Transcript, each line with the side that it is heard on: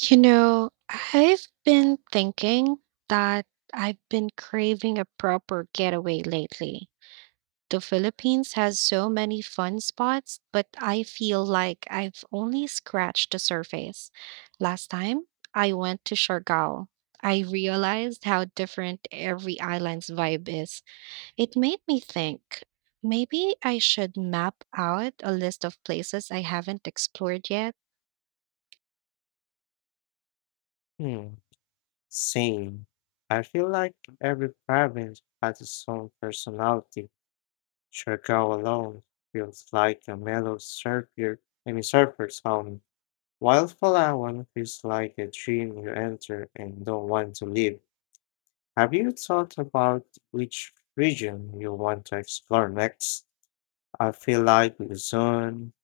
right: You know, I've been thinking that I've been craving a proper getaway lately. The Philippines has so many fun spots, but I feel like I've only scratched the surface. Last time I went to Siargao, I realized how different every island's vibe is. It made me think maybe I should map out a list of places I haven't explored yet.
left: Hmm, same. I feel like every province has its own personality. Siargao alone feels like a mellow surfer's home, while Palawan feels like a dream you enter and don't want to leave. Have you thought about which region you want to explore next? I feel like Luzon,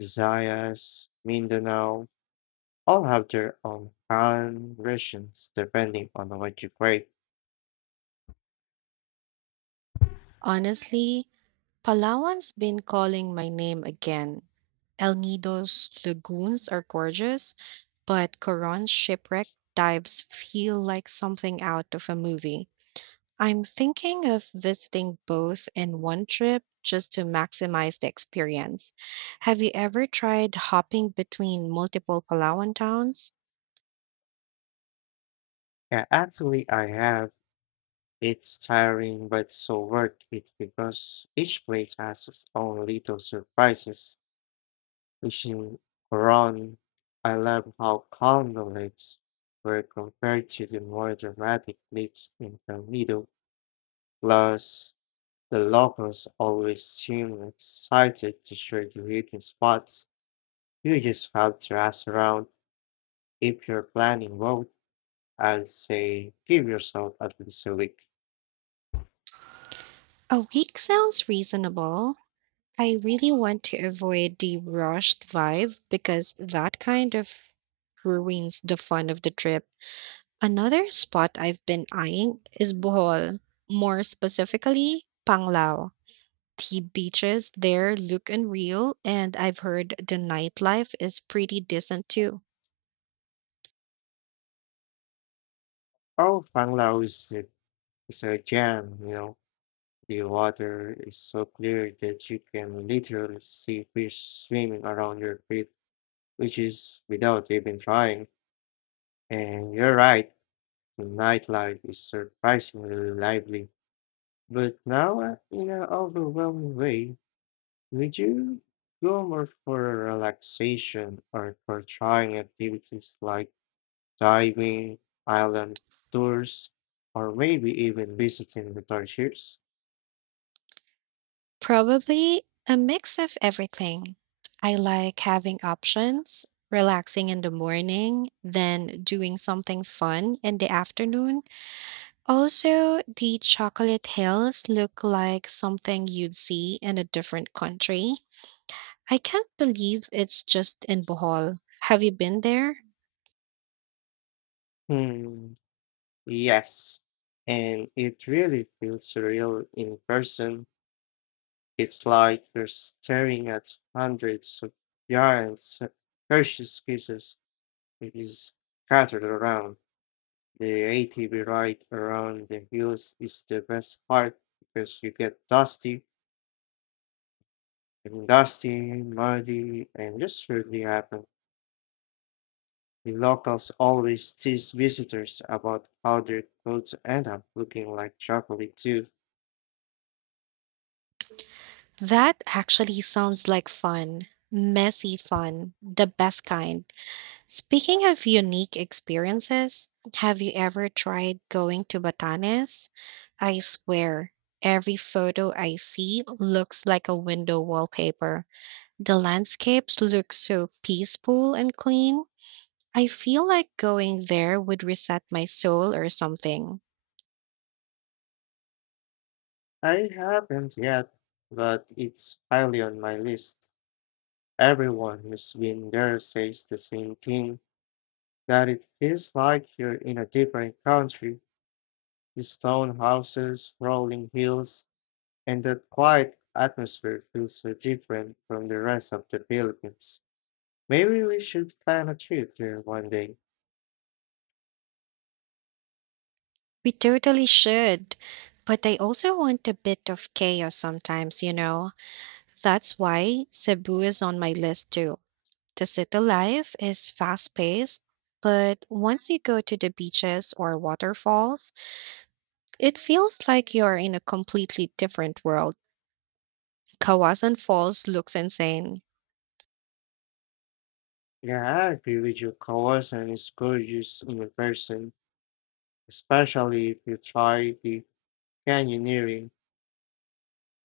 left: Visayas, Mindanao all have their own fun versions depending on what you crave.
right: Honestly, Palawan's been calling my name again. El Nido's lagoons are gorgeous, but Coron's shipwreck dives feel like something out of a movie. I'm thinking of visiting both in one trip just to maximize the experience. Have you ever tried hopping between multiple Palawan towns?
left: Yeah, actually, I have. It's tiring, but so worth it because each place has its own little surprises. Fishing around, I love how calm the lakes were compared to the more dramatic lakes in the middle. Plus, the locals always seem excited to share the hidden spots. You just have to ask around. If you're planning road, I'd say give yourself at least a week.
right: A week sounds reasonable. I really want to avoid the rushed vibe because that kind of ruins the fun of the trip. Another spot I've been eyeing is Bohol, more specifically, Panglao. The beaches there look unreal, and I've heard the nightlife is pretty decent too.
left: Oh, Panglao is a gem, you know. The water is so clear that you can literally see fish swimming around your feet, which is without even trying. And you're right, the nightlife is surprisingly lively. But now, in an overwhelming way, would you go more for relaxation or for trying activities like diving, island tours, or maybe even visiting the torture.
right: Probably a mix of everything. I like having options, relaxing in the morning, then doing something fun in the afternoon. Also, the chocolate hills look like something you'd see in a different country. I can't believe it's just in Bohol. Have you been there?
left: Hmm, yes. And it really feels surreal in person. It's like you're staring at hundreds of giant precious pieces that is scattered around. The ATV ride around the hills is the best part because you get dusty muddy, and just really happen. The locals always tease visitors about how their clothes end up looking like chocolate too.
right: That actually sounds like fun. Messy fun, the best kind. Speaking of unique experiences, have you ever tried going to Batanes? I swear, every photo I see looks like a window wallpaper. The landscapes look so peaceful and clean. I feel like going there would reset my soul or something.
left: I haven't yet, but it's highly on my list. Everyone who's been there says the same thing, that it feels like you're in a different country. The stone houses, rolling hills, and that quiet atmosphere feels so different from the rest of the Philippines. Maybe we should plan a trip there one day.
right: We totally should. But I also want a bit of chaos sometimes, you know? That's why Cebu is on my list too. The city life is fast paced, but once you go to the beaches or waterfalls, it feels like you're in a completely different world. Kawasan Falls looks insane.
left: Yeah, I agree with you. Kawasan is gorgeous in person, especially if you try the canyoneering.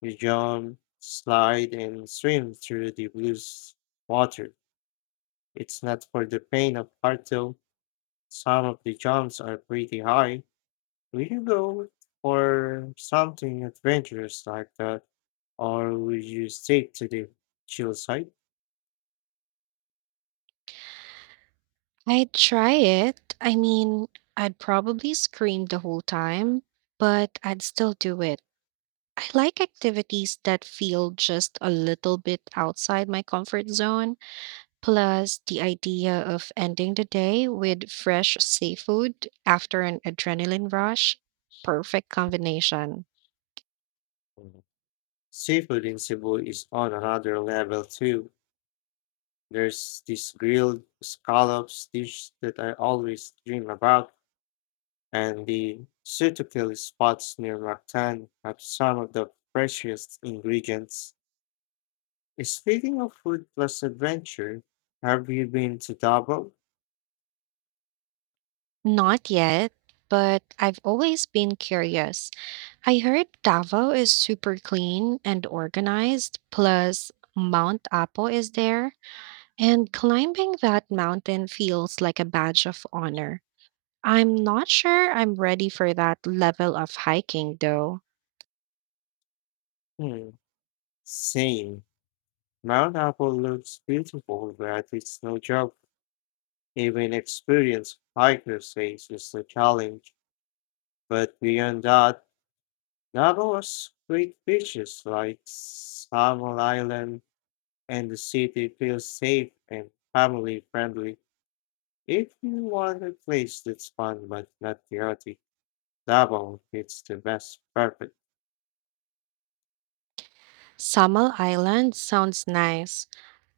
left: You jump, slide, and swim through the water. It's not for the pain of heart though. Some of the jumps are pretty high. Will you go for something adventurous like that, or will you stick to the chill side?
right: I'd try it. I mean, I'd probably scream the whole time, but I'd still do it. I like activities that feel just a little bit outside my comfort zone. Plus, the idea of ending the day with fresh seafood after an adrenaline rush, perfect combination.
left: Mhm. Seafood in Cebu is on another level too. There's this grilled scallops dish that I always dream about, and the suitable spots near Mactan have some of the freshest ingredients. Speaking of food plus adventure, have you been to Davao?
right: Not yet, but I've always been curious. I heard Davao is super clean and organized, plus Mount Apo is there, and climbing that mountain feels like a badge of honor. I'm not sure I'm ready for that level of hiking though.
left: Hmm, same. Mount Apple looks beautiful, but it's no joke. Even experienced hikers face is a challenge. But beyond that, Davao has great beaches like Samal Island, and the city feels safe and family friendly. If you want a place that's fun but not chaotic, Davao fits the best perfect.
right: Samal Island sounds nice.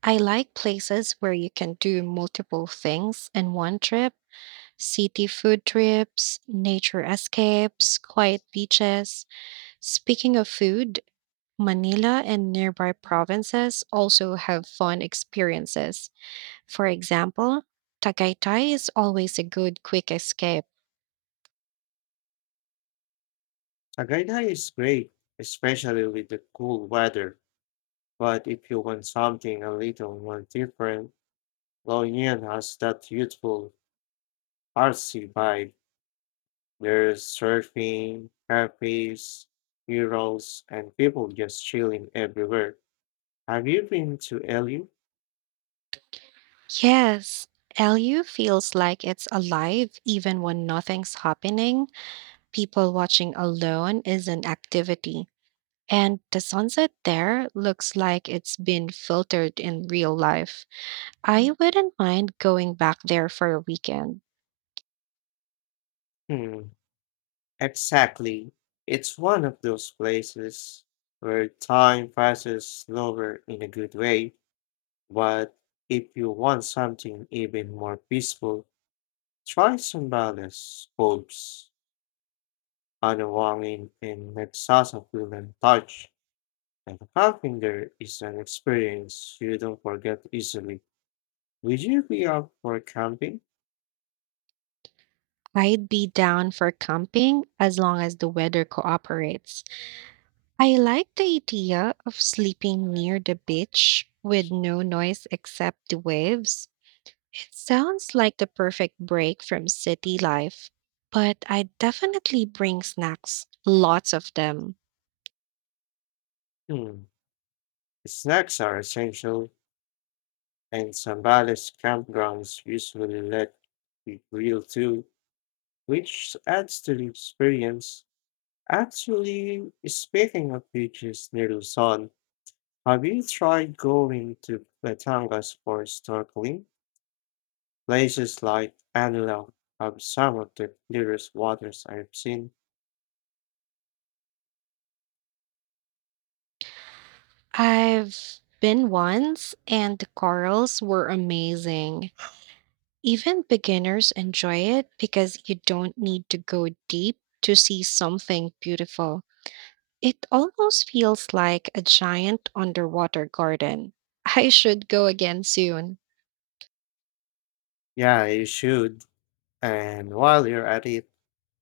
right: I like places where you can do multiple things in one trip: city food trips, nature escapes, quiet beaches. Speaking of food, Manila and nearby provinces also have fun experiences. For example, Tagaytay is always a good quick escape.
left: Tagaytay is great, especially with the cool weather. But if you want something a little more different, Loyang has that youthful, artsy vibe. There's surfing, cafes, murals, and people just chilling everywhere. Have you been to LU?
right: Yes, LU feels like it's alive even when nothing's happening. People watching alone is an activity. And the sunset there looks like it's been filtered in real life. I wouldn't mind going back there for a weekend.
left: Hmm. Exactly. It's one of those places where time passes slower in a good way, but if you want something even more peaceful, try Zambales, Bulbs, Anawangin, and Nagsasakulan Touch. And camping there is an experience you don't forget easily. Would you be up for camping?
right: I'd be down for camping as long as the weather cooperates. I like the idea of sleeping near the beach with no noise except the waves. It sounds like the perfect break from city life, but I definitely bring snacks, lots of them.
left: Hmm. Snacks are essential, and Zambales campgrounds usually let you grill too, which adds to the experience. Actually, speaking of beaches near Luzon, have you tried going to Batangas for snorkeling? Places like Anilang have some of the clearest waters I've seen.
right: I've been once, and the corals were amazing. Even beginners enjoy it because you don't need to go deep to see something beautiful. It almost feels like a giant underwater garden. I should go again soon.
left: Yeah, you should. And while you're at it,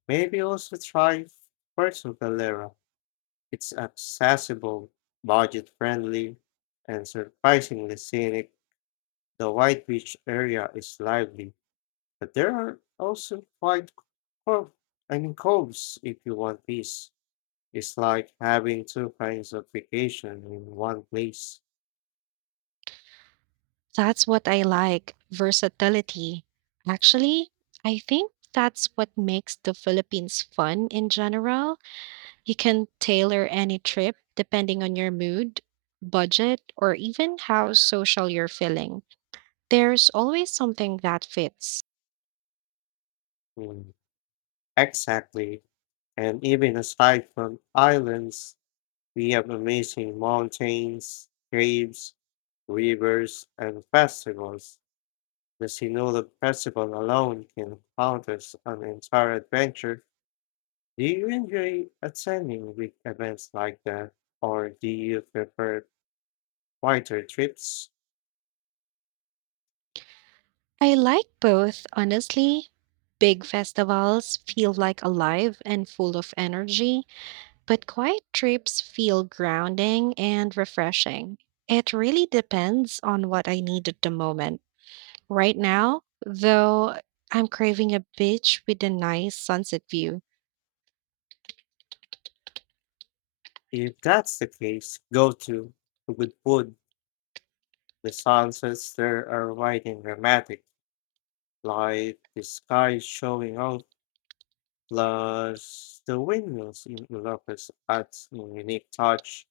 left: maybe also try Puerto Galera. It's accessible, budget-friendly, and surprisingly scenic. The White Beach area is lively, but there are also quite cove, I mean coves if you want peace. It's like having two kinds of vacation in one place.
right: That's what I like, versatility. Actually, I think that's what makes the Philippines fun in general. You can tailor any trip depending on your mood, budget, or even how social you're feeling. There's always something that fits.
left: Mm, exactly. And even aside from islands, we have amazing mountains, caves, rivers, and festivals. The Sinulog Festival alone can count as an entire adventure. Do you enjoy attending big events like that, or do you prefer quieter trips?
right: I like both, honestly. Big festivals feel like alive and full of energy, but quiet trips feel grounding and refreshing. It really depends on what I need at the moment. Right now, though, I'm craving a beach with a nice sunset view.
left: If that's the case, go to good food. The sunsets there are white and dramatic, like the sky showing off, plus the windmills in Ilocos adds a unique touch.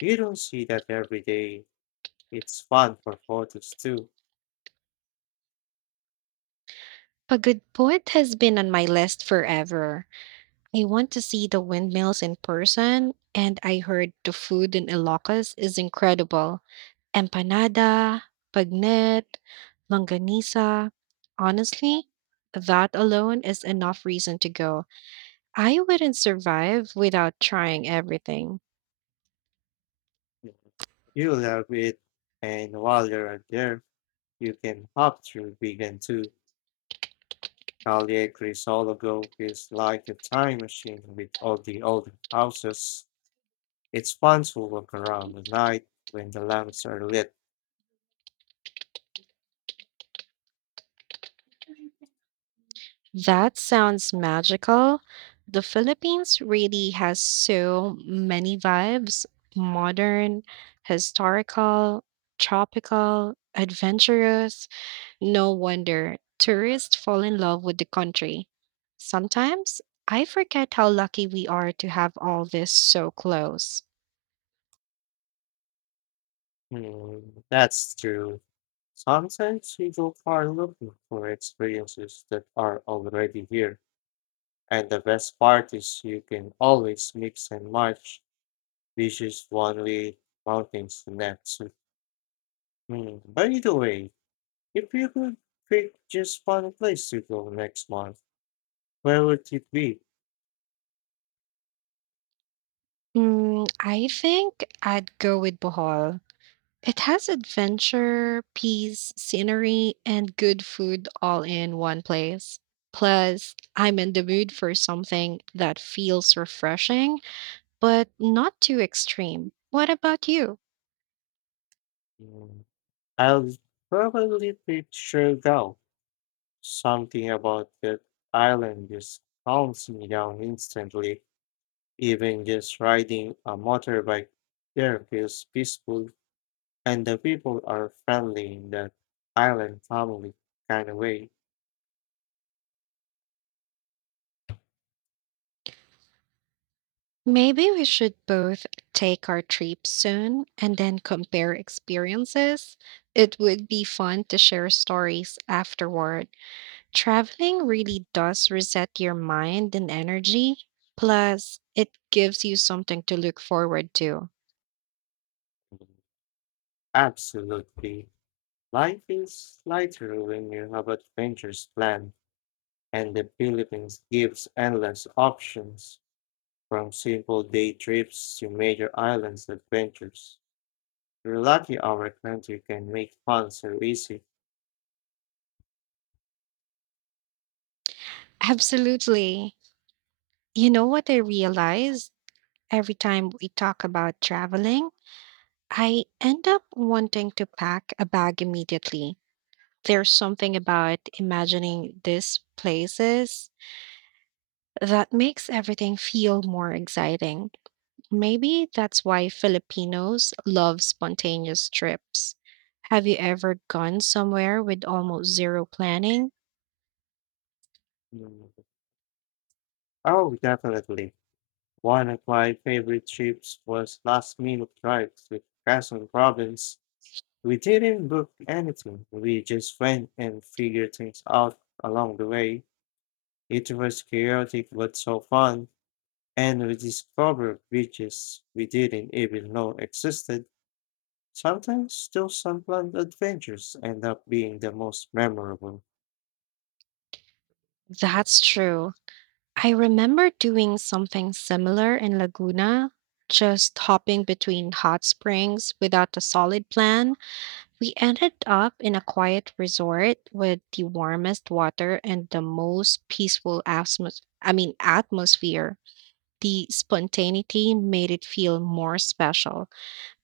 left: You don't see that every day. It's fun for photos too.
right: A good Pagudpud has been on my list forever. I want to see the windmills in person, and I heard the food in Ilocos is incredible. Empanada, pagnet, longanisa. Honestly, that alone is enough reason to go. I wouldn't survive without trying everything.
left: You love it, and while you're there, you can hop through vegan too. Calle Crisologo is like a time machine with all the old houses. It's fun to walk around at night when the lamps are lit.
right: That sounds magical. The Philippines really has so many vibes: modern, historical, tropical, adventurous. No wonder tourists fall in love with the country. Sometimes I forget how lucky we are to have all this so close.
left: Hmm, that's true. Sometimes we go far looking for experiences that are already here. And the best part is you can always mix and match beaches one way, mountains the next. Hmm, by the way, if you could pick just one place to go next month, where would it be?
right: Mm, I think I'd go with Bohol. It has adventure, peace, scenery, and good food all in one place. Plus, I'm in the mood for something that feels refreshing, but not too extreme. What about you?
left: Mm, I'll probably picture Gao. Something about that island just calms me down instantly. Even just riding a motorbike there feels peaceful, and the people are friendly in that island family kind of way.
right: Maybe we should both take our trip soon and then compare experiences. It would be fun to share stories afterward. Traveling really does reset your mind and energy. Plus, it gives you something to look forward to.
left: Absolutely. Life is lighter when you have adventures planned, and the Philippines gives endless options. From simple day trips to major islands adventures. We're lucky our country can make fun so easy.
right: Absolutely. You know what I realize every time we talk about traveling? I end up wanting to pack a bag immediately. There's something about imagining these places that makes everything feel more exciting. Maybe that's why Filipinos love spontaneous trips. Have you ever gone somewhere with almost zero planning?
left: Mm. Oh, definitely. One of my favorite trips was last minute drives with Quezon province. We didn't book anything. We just went and figured things out along the way. It was chaotic but so fun, and we discovered beaches we didn't even know existed. Sometimes those unplanned adventures end up being the most memorable.
right: That's true. I remember doing something similar in Laguna, just hopping between hot springs without a solid plan. We ended up in a quiet resort with the warmest water and the most peaceful atmosphere. The spontaneity made it feel more special.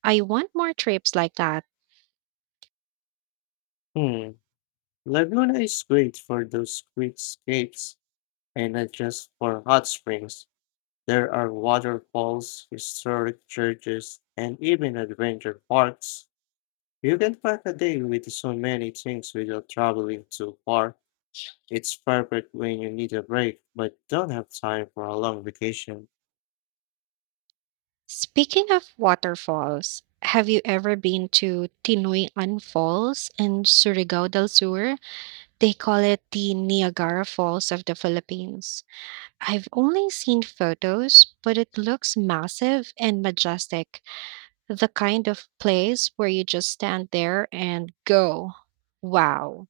right: I want more trips like that.
left: Hmm, Laguna is great for those quick escapes and not just for hot springs. There are waterfalls, historic churches, and even adventure parks. You can pack a day with so many things without traveling too far. It's perfect when you need a break but don't have time for a long vacation.
right: Speaking of waterfalls, have you ever been to Tinoy-an Falls in Surigao del Sur? They call it the Niagara Falls of the Philippines. I've only seen photos, but it looks massive and majestic. The kind of place where you just stand there and go, wow.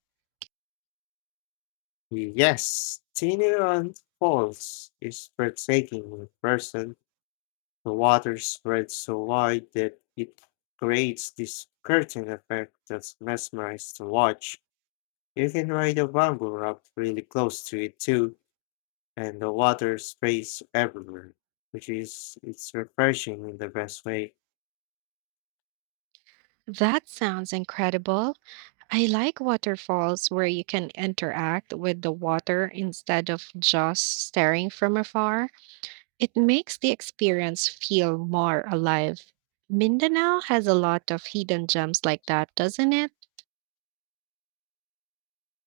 left: Yes, thinner on falls is breathtaking in person. The water spreads so wide that it creates this curtain effect that's mesmerized to watch. You can ride a bamboo up really close to it too, and the water sprays everywhere, which is it's refreshing in the best way.
right: That sounds incredible. I like waterfalls where you can interact with the water instead of just staring from afar. It makes the experience feel more alive. Mindanao has a lot of hidden gems like that, doesn't it?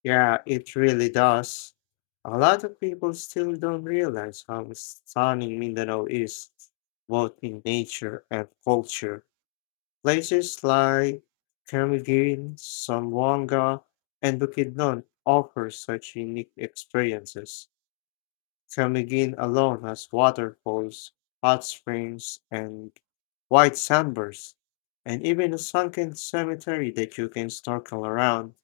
left: Yeah, it really does. A lot of people still don't realize how stunning Mindanao is, both in nature and culture. Places like Camiguin, Zamboanga, and Bukidnon offer such unique experiences. Camiguin alone has waterfalls, hot springs, and white sandbars, and even a sunken cemetery that you can snorkel around.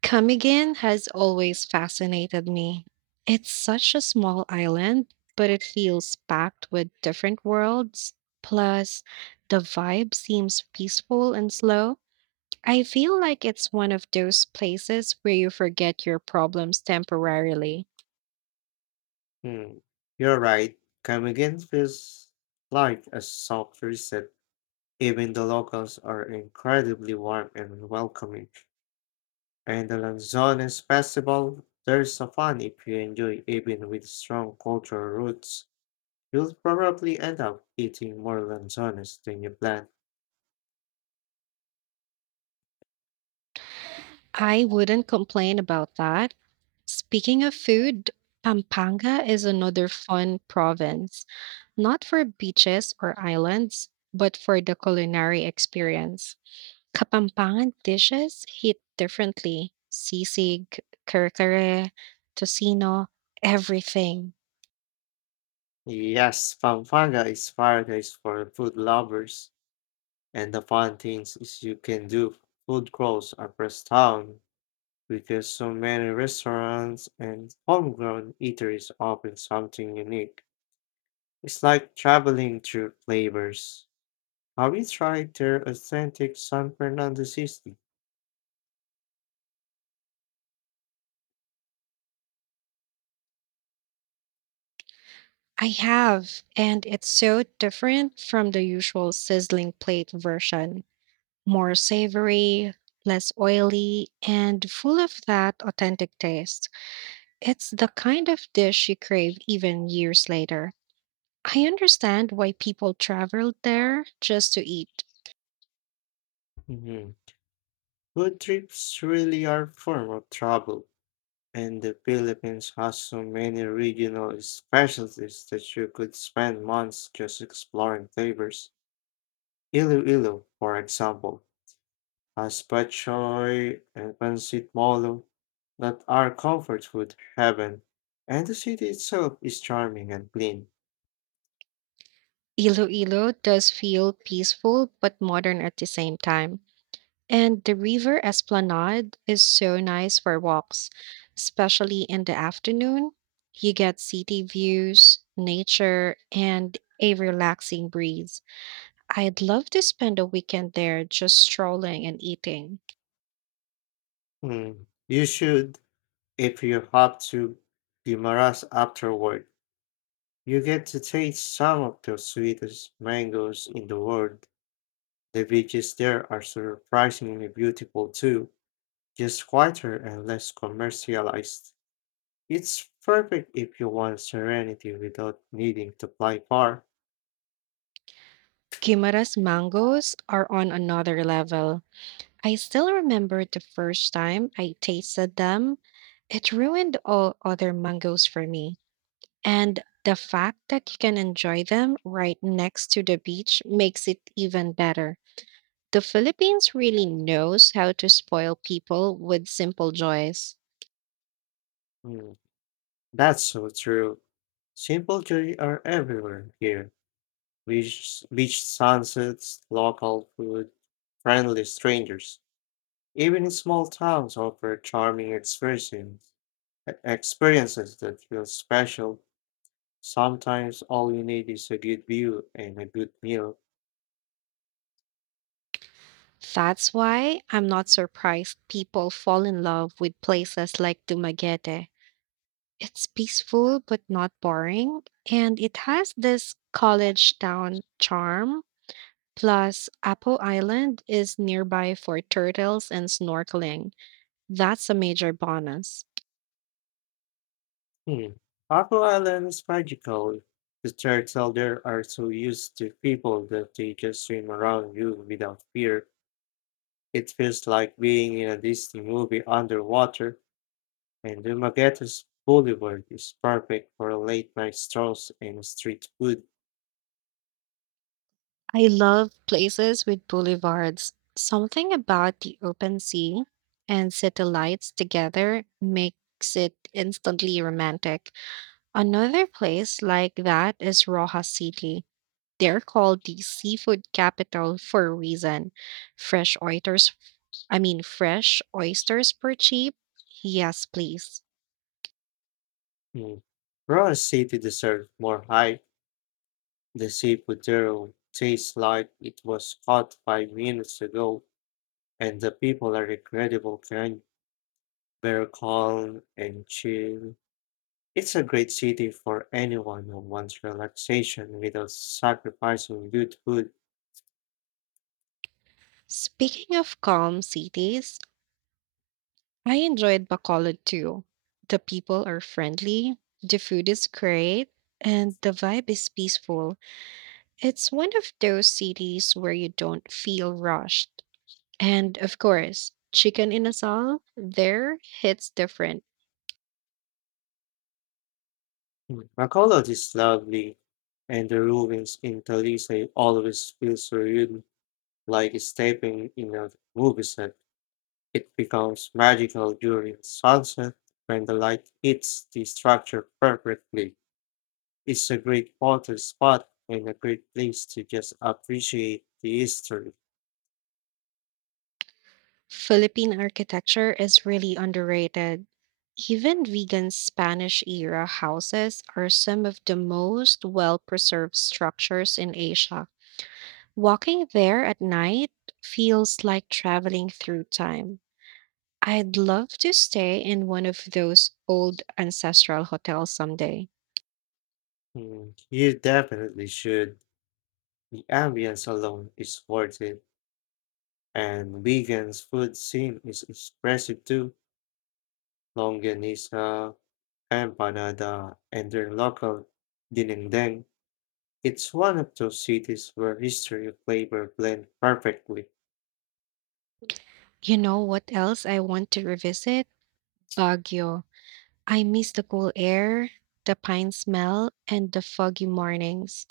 right: Camiguin has always fascinated me. It's such a small island, but it feels packed with different worlds. Plus, the vibe seems peaceful and slow. I feel like it's one of those places where you forget your problems temporarily.
left: Hmm, you're right. Camiguen feels like a soft reset. Even the locals are incredibly warm and welcoming. And the Lanzones Festival, there's a fun if you enjoy even with strong cultural roots. You'll probably end up eating more Lanzones than you plan.
right: I wouldn't complain about that. Speaking of food, Pampanga is another fun province, not for beaches or islands, but for the culinary experience. Kapampangan dishes hit differently. Sisig, kare kare, tocino, everything.
left: Yes, Pampanga is paradise for food lovers. And the fun things is you can do. Food crawls across town because so many restaurants and homegrown eateries offer something unique. It's like traveling through flavors. Have you tried their authentic San Fernando seasoning?
right: I have, and it's so different from the usual sizzling plate version. More savory, less oily, and full of that authentic taste. It's the kind of dish you crave even years later. I understand why people traveled there just to eat.
left: Mhm. Food trips really are a form of travel, and the Philippines has so many regional specialties that you could spend months just exploring flavors. Iloilo, for example, as bok choy and pancit molo that are comfort food heaven. And the city itself is charming and clean.
right: Iloilo does feel peaceful but modern at the same time. And the river esplanade is so nice for walks, especially in the afternoon. You get city views, nature, and a relaxing breeze. I'd love to spend a weekend there just strolling and eating.
left: Hmm. You should, if you have to Guimaras afterward, you get to taste some of the sweetest mangoes in the world. The beaches there are surprisingly beautiful too, just quieter and less commercialized. It's perfect if you want serenity without needing to fly far.
right: Guimara's mangoes are on another level. I still remember the first time I tasted them. It ruined all other mangoes for me. And the fact that you can enjoy them right next to the beach makes it even better. The Philippines really knows how to spoil people with simple joys.
left: Hmm. That's so true. Simple joy are everywhere here. Beach sunsets, local food, friendly strangers. Even in small towns offer charming experiences that feel special. Sometimes all you need is a good view and a good meal.
right: That's why I'm not surprised people fall in love with places like Dumaguete. It's peaceful but not boring, and it has this college town charm. Plus, Apo Island is nearby for turtles and snorkeling. That's a major bonus.
left: Hmm. Apple Island is magical. The turtles there are so used to people that they just swim around you without fear. It feels like being in a Disney movie underwater, and the Dumaguete's Boulevard is perfect for late night strolls and street food.
right: I love places with boulevards. Something about the open sea and city lights together makes it instantly romantic. Another place like that is Rojas City. They're called the seafood capital for a reason. Fresh oysters, fresh oysters per cheap? Yes, please.
left: Mm. Raw City deserves more hype. The seafood there tastes like it was caught 5 minutes ago, and the people are incredible kind, very calm and chill. It's a great city for anyone who wants relaxation without sacrificing good food.
right: Speaking of calm cities, I enjoyed Bacolod too. The people are friendly, the food is great, and the vibe is peaceful. It's one of those cities where you don't feel rushed. And of course, chicken in asal there hits different.
left: Mm, Bacolod is lovely, and the ruins in Talisay always feel surreal, like stepping in a movie set. It becomes magical during sunset when the light hits the structure perfectly. It's a great photo spot and a great place to just appreciate the history.
right: Philippine architecture is really underrated. Even vegan Spanish era houses are some of the most well preserved structures in Asia. Walking there at night feels like traveling through time. I'd love to stay in one of those old ancestral hotels someday.
left: Mm, you definitely should. The ambience alone is worth it, and vegan's food scene is expressive too. Longanisa, Empanada and their local dinengdeng. It's one of those cities where history and flavor blend perfectly.
right: You know what else I want to revisit? Baguio. I miss the cool air, the pine smell, and the foggy mornings.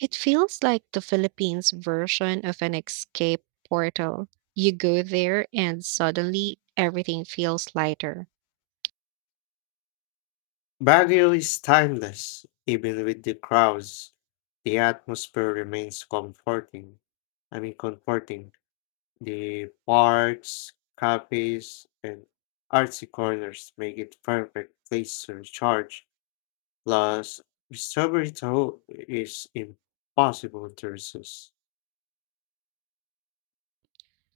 right: It feels like the Philippines version of an escape portal. You go there and suddenly everything feels lighter.
left: Baguio is timeless, even with the crowds. The atmosphere remains comforting. The parks, cafes, and artsy corners make it perfect place to recharge. Plus, strawberry toast is impossible to resist.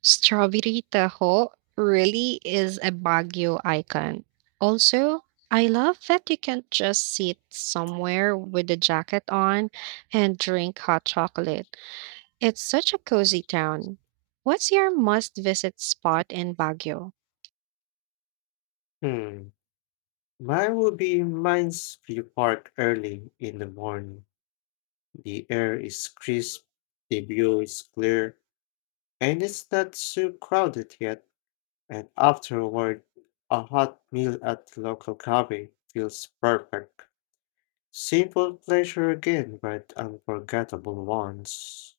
right: Strawberry Tahoe really is a Baguio icon. Also, I love that you can just sit somewhere with a jacket on and drink hot chocolate. It's such a cozy town. What's your must visit spot in Baguio?
left: Hmm. Mine would be mine's view park early in the morning. The air is crisp, the view is clear, and it's not too crowded yet. And afterward, a hot meal at the local cafe feels perfect. Simple pleasure again, but unforgettable ones.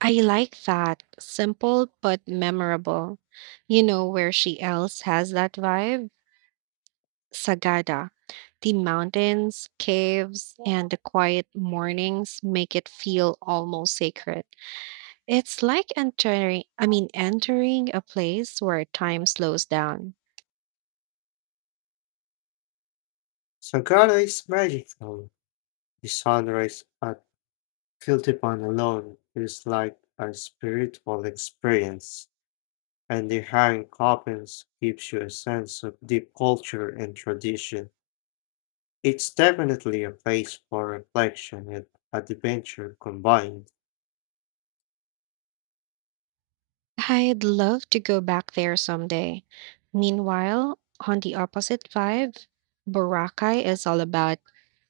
right: I like that. Simple but memorable. You know where she else has that vibe? Sagada. The mountains, caves, and the quiet mornings make it feel almost sacred. It's like entering a place where time slows down.
left: Sagara is magical. The sunrise at Kiltipan alone is like a spiritual experience, and the hang carpens gives you a sense of deep culture and tradition. It's definitely a place for reflection and adventure combined.
right: I'd love to go back there someday. Meanwhile, on the opposite vibe, Boracay is all about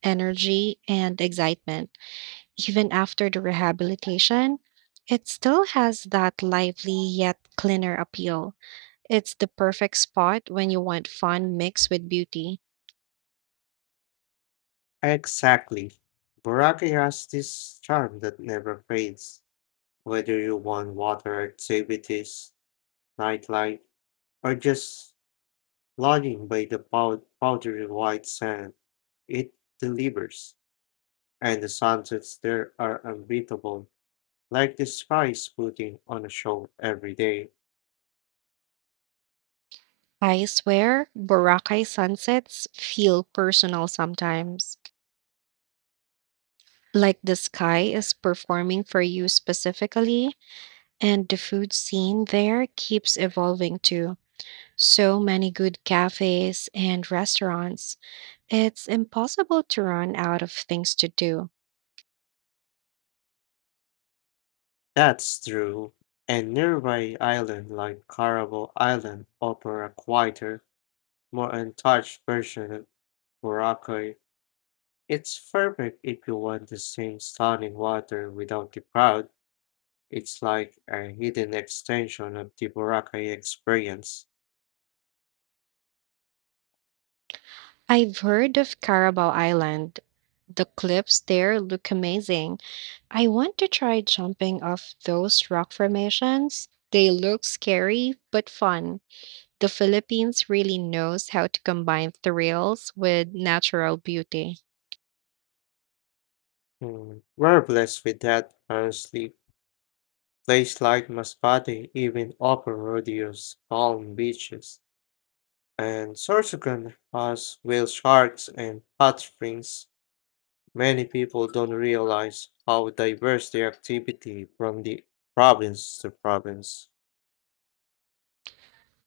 right: energy and excitement. Even after the rehabilitation, it still has that lively yet cleaner appeal. It's the perfect spot when you want fun mixed with beauty.
left: Exactly. Boracay has this charm that never fades, whether you want water activities, nightlife, or just lounging by the powdery white sand. It delivers, and the sunsets there are unbeatable, like the sky is putting on a show every day.
right: I swear, Boracay sunsets feel personal sometimes. Like the sky is performing for you specifically, and the food scene there keeps evolving too. So many good cafes and restaurants. It's impossible to run out of things to do.
left: That's true. And nearby island like Carnival Island offer a quieter, more untouched version of Boracay. It's perfect if you want the same stunning water without the crowd. It's like a hidden extension of the Boracay experience.
right: I've heard of Carabao Island. The cliffs there look amazing. I want to try jumping off those rock formations. They look scary but fun. The Philippines really knows how to combine thrills with natural beauty.
left: We're blessed with that, honestly. Place like Masbate even offer rodeos, calm beaches, and Sorsogon has whale sharks and hot springs. Many people don't realize how diverse their activity from the province to province.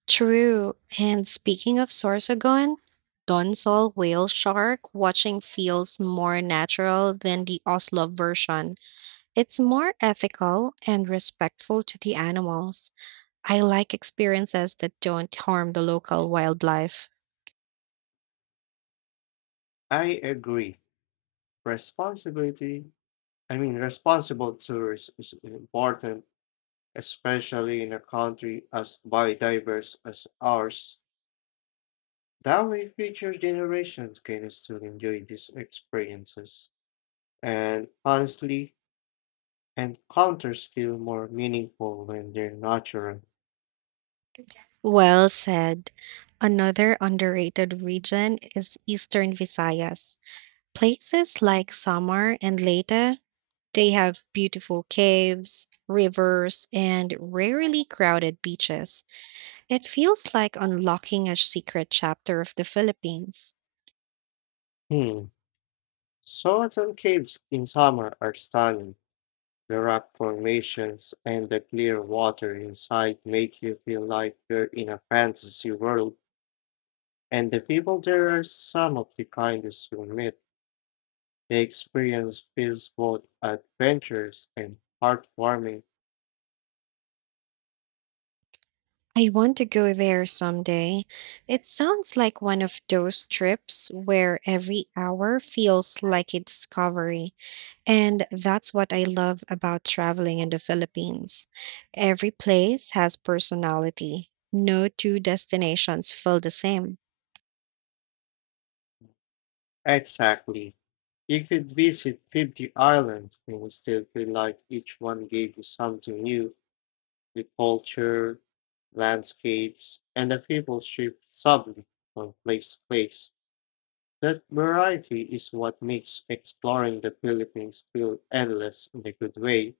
right: True. And speaking of Sorsogon, Donsol whale shark watching feels more natural than the Oslo version. It's more ethical and respectful to the animals. I like experiences that don't harm the local wildlife.
left: I agree. Responsibility, Responsible tourism is important, especially in a country as biodiverse as ours. That way, future generations can still enjoy these experiences. And honestly, encounters feel more meaningful when they're natural.
right: Well said. Another underrated region is Eastern Visayas. Places like Samar and Leyte, they have beautiful caves, rivers, and rarely crowded beaches. It feels like unlocking a secret chapter of the Philippines.
left: Hmm. Soatal caves in summer are stunning. The rock formations and the clear water inside make you feel like you're in a fantasy world, and the people there are some of the kindest you'll meet. The experience feels both adventurous and heartwarming.
right: I want to go there someday. It sounds like one of those trips where every hour feels like a discovery. And that's what I love about traveling in the Philippines. Every place has personality. No two destinations feel the same.
left: Exactly. You could visit 50 islands and still feel like each one gave you something new. The culture, landscapes, and the people shift subtly from place to place. That variety is what makes exploring the Philippines feel endless in a good way.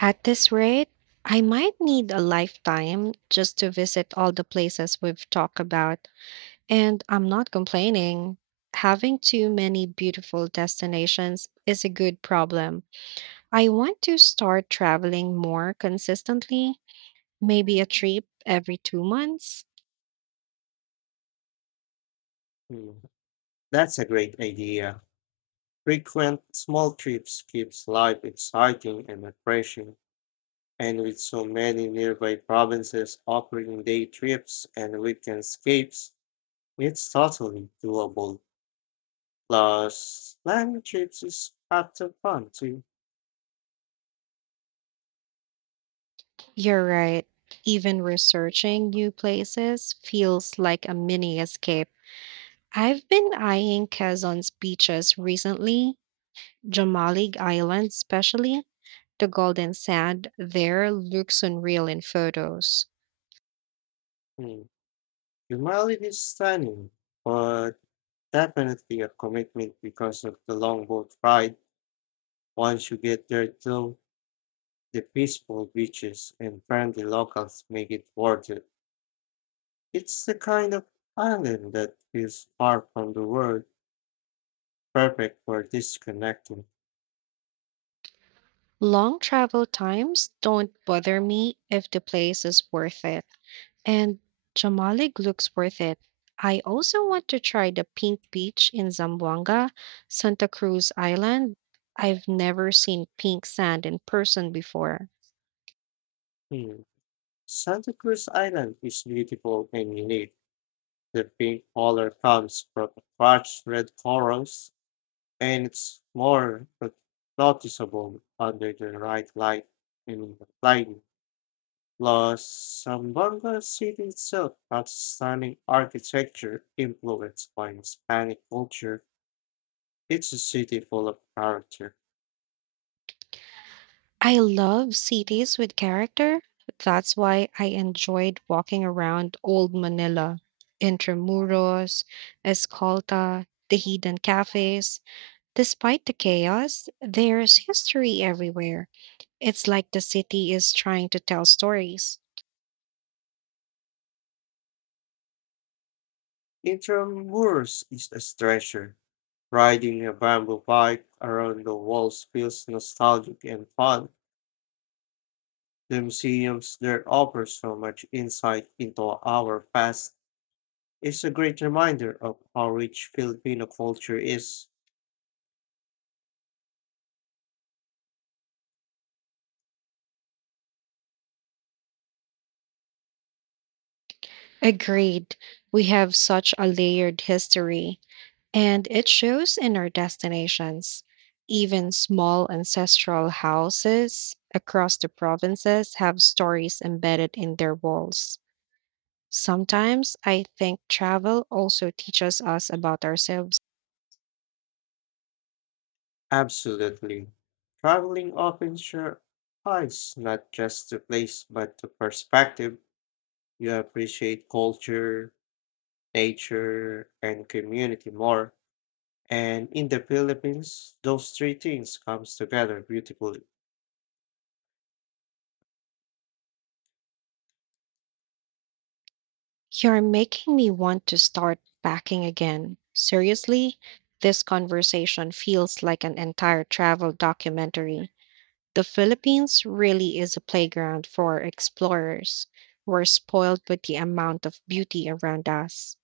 right: At this rate, I might need a lifetime just to visit all the places we've talked about. And I'm not complaining. Having too many beautiful destinations is a good problem. I want to start traveling more consistently, maybe a trip every 2 months.
left: Mm, that's a great idea. Frequent small trips keeps life exciting and refreshing. And with so many nearby provinces offering day trips and weekend escapes, it's totally doable. Plus, land trips is lots of fun too.
right: You're right. Even researching new places feels like a mini escape. I've been eyeing Quezon's beaches recently, Jamalig Island especially. The golden sand there looks unreal in photos.
left: Mm. The mileage is stunning, but definitely a commitment because of the long boat ride. Once you get there though, the peaceful beaches and friendly locals make it worth it. It's the kind of island that feels far from the world, perfect for disconnecting.
right: Long travel times don't bother me if the place is worth it. And Jamalig looks worth it. I also want to try the Pink Beach in Zamboanga, Santa Cruz Island. I've never seen pink sand in person before.
left: Hmm. Santa Cruz Island is beautiful and unique. The pink color comes from crushed red corals, and it's more but noticeable under the right light and lighting. Plus, Zamboanga city itself has stunning architecture influenced by Hispanic culture. It's a city full of character.
right: I love cities with character. That's why I enjoyed walking around Old Manila, Intramuros, Escolta, the hidden cafes. Despite the chaos, there's history everywhere. It's like the city is trying to tell stories.
left: Intramuros is a treasure. Riding a bamboo bike around the walls feels nostalgic and fun. The museums there offer so much insight into our past. It's a great reminder of how rich Filipino culture is.
right: Agreed. We have such a layered history, and it shows in our destinations. Even small ancestral houses across the provinces have stories embedded in their walls. Sometimes I think travel also teaches us about ourselves.
left: Absolutely. Traveling opens your eyes not just to place but to perspective. You appreciate culture, nature, and community more. And in the Philippines, those three things comes together beautifully.
right: You're making me want to start packing again. Seriously, this conversation feels like an entire travel documentary. The Philippines really is a playground for explorers. We're spoiled with the amount of beauty around us.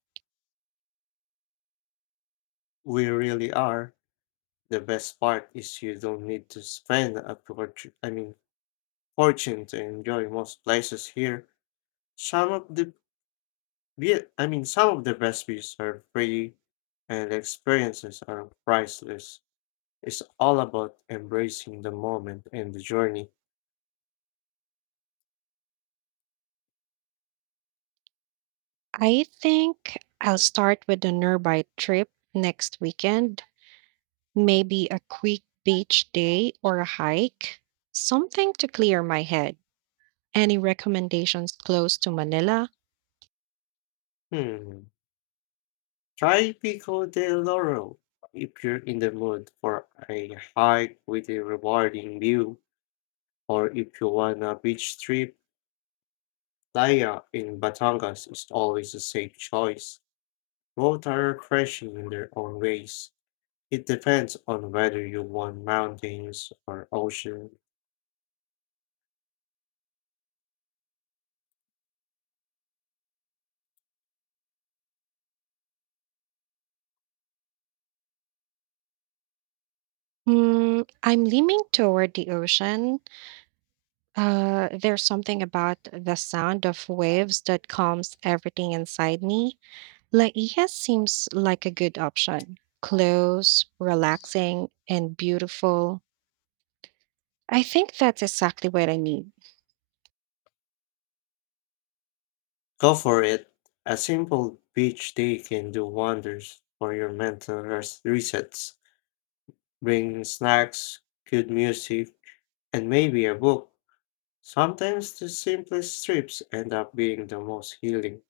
left: We really are. The best part is you don't need to spend a fortune to enjoy most places here. Some of the Yeah, some of the best views are free and the experiences are priceless. It's all about embracing the moment and the journey.
right: I think I'll start with a nearby trip next weekend, maybe a quick beach day or a hike, something to clear my head. Any recommendations close to Manila?
left: Hmm. Try Pico de Loro if you're in the mood for a hike with a rewarding view, or if you want a beach trip, Playa in Batangas is always a safe choice. Both are refreshing in their own ways. It depends on whether you want mountains or ocean.
right: Mm, I'm leaning toward the ocean. There's something about the sound of waves that calms everything inside me. Laia seems like a good option. Close, relaxing, and beautiful. I think that's exactly what I need.
left: Go for it. A simple beach day can do wonders for your mental resets. Bring snacks, good music, and maybe a book. Sometimes the simplest trips end up being the most healing.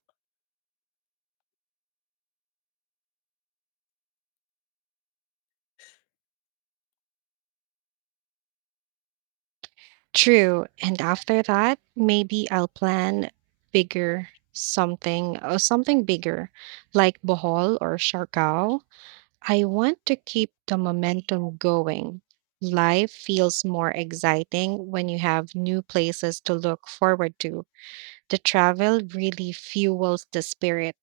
right: True. And after that, maybe I'll plan bigger something or something bigger like Bohol or Siargao. I want to keep the momentum going. Life feels more exciting when you have new places to look forward to. The travel really fuels the spirit.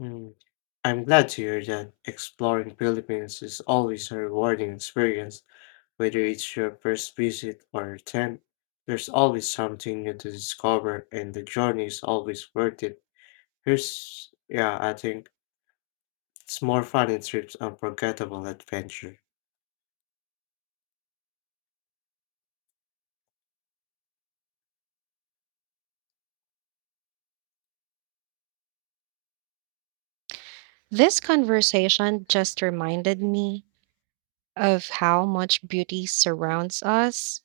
left: Mm. I'm glad to hear that exploring Philippines is always a rewarding experience, whether it's your first visit or tenth. There's always something new to discover, and the journey is always worth it. Yeah, I think it's more fun in trips unforgettable adventure.
right: This conversation just reminded me of how much beauty surrounds us,